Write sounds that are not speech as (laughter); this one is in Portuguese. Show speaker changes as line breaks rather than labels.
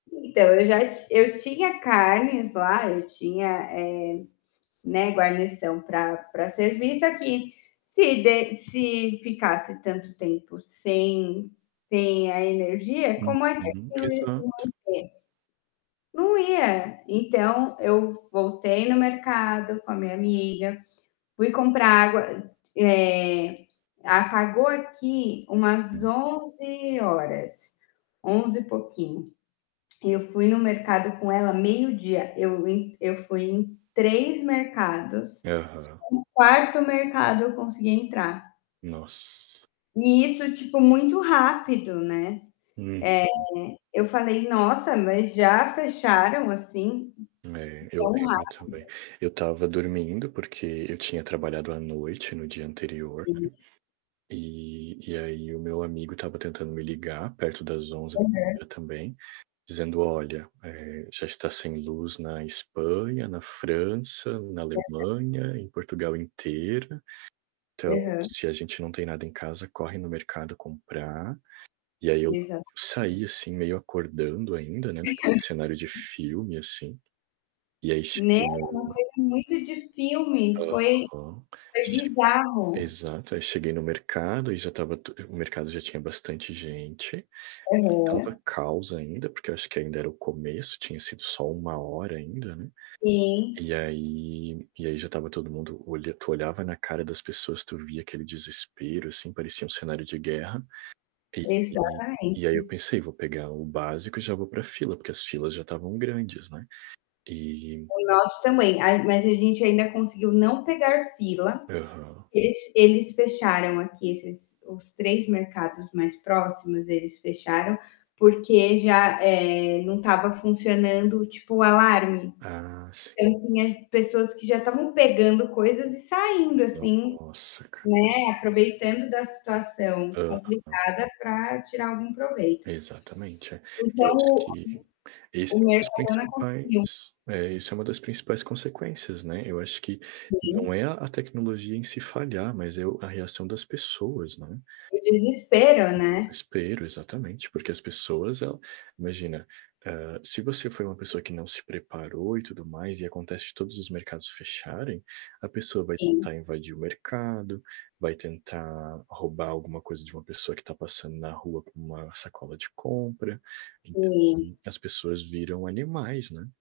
Então eu já ti eu tinha carnes lá, eu tinha, eh, né, guarnição para para servir só que, se de se ficasse tanto tempo sem sem a energia, como é que (unintelligible) ia
Uhum,
se manter?
exato.
Não ia, então eu v voltei no mercado com a minha amiga, fui comprar água, eh, apagou aqui umas
Hum.
11hs, 11 e pouquinho. Eu fui no mercado com ela meio-dia, eu ent eu fui em 3 mercados,
Aham.
só no 4º mercado eu consegui entrar.
Nossa.
E isso, tipo, muito rápido, né,
Uhum.
eh, eu falei nossa mas já fecharam, assim,
É, eu
tão
lembro
rápido?
também. Eu estava dormindo, porque eu tinha trabalhado à noite no dia anterior
(unintelligible)
e e aí o meu amigo estava tentando me ligar perto das 11
Aham.
(unintelligible) também, dizendo: "Olha, eh, já está sem luz na Espanha, na França, na
Aham.
Alemanha, em Portugal inteira. Então,
Aham.
se a gente não tem nada em casa corre no mercado comprar.". E aí eu
Exatamente.
saí assim meio acordando ainda, né, naquele cenário de
(unintelligible)
filme, assim. E aí
Né,
cheguei
é uma
no
coisa muito de filme, foi
aham,
foi
che
bizarro.
exato, aí cheguei no mercado e já estava tu o mercado já tinha bastante gente, não
Aham.
estava caos ainda porque eu acho que ainda era o começo, tinha sido só 1 hora ainda, né,
Sim.
e aí, e aí já estava todo mundo, olha tu olhava na cara das pessoas, tu via aquele desespero assim, parecia um cenário de guerra. E e aí eu
Exatamente.
pensei: "Vou pegar o básico e já vou para fila", porque as filas já estavam grandes, né, e
O nosso também, ai mas a gente ainda conseguiu não pegar fila,
Aham.
es eles fecharam aqui esses os 3 mercados mais próximos, eles fecharam, porque já, eh, não estava funcionando tipo o alarme.
Ah, sim.
Então tinha pessoas que já estavam pegando coisas e saindo assim,
Nossa, cara
né, aproveitando da situação
Aham.
complicada para tirar algum proveito.
Exatamente, é. Eu
Então,
acho
o oh, uh
que, esse
o
é um dos
mercado não
principais
conseguiu.
É isso é uma das principais consequências né, eu acho que, não
Sim.
é a tecnologia em se falhar, mas é o a reação das pessoas, né.
O desespero,
O
né.
desespero, exatamente, porque as pessoas ela imagina, ah, se você foi uma pessoa que não se preparou e tudo mais e acontece de todos os mercados fecharem, a pessoa vai
Sim.
tentar invadir o mercado, vai tentar roubar alguma coisa de uma pessoa que está passando na rua com uma sacola de compra. Ent
Sim.
hum, as pessoas viram animais, né.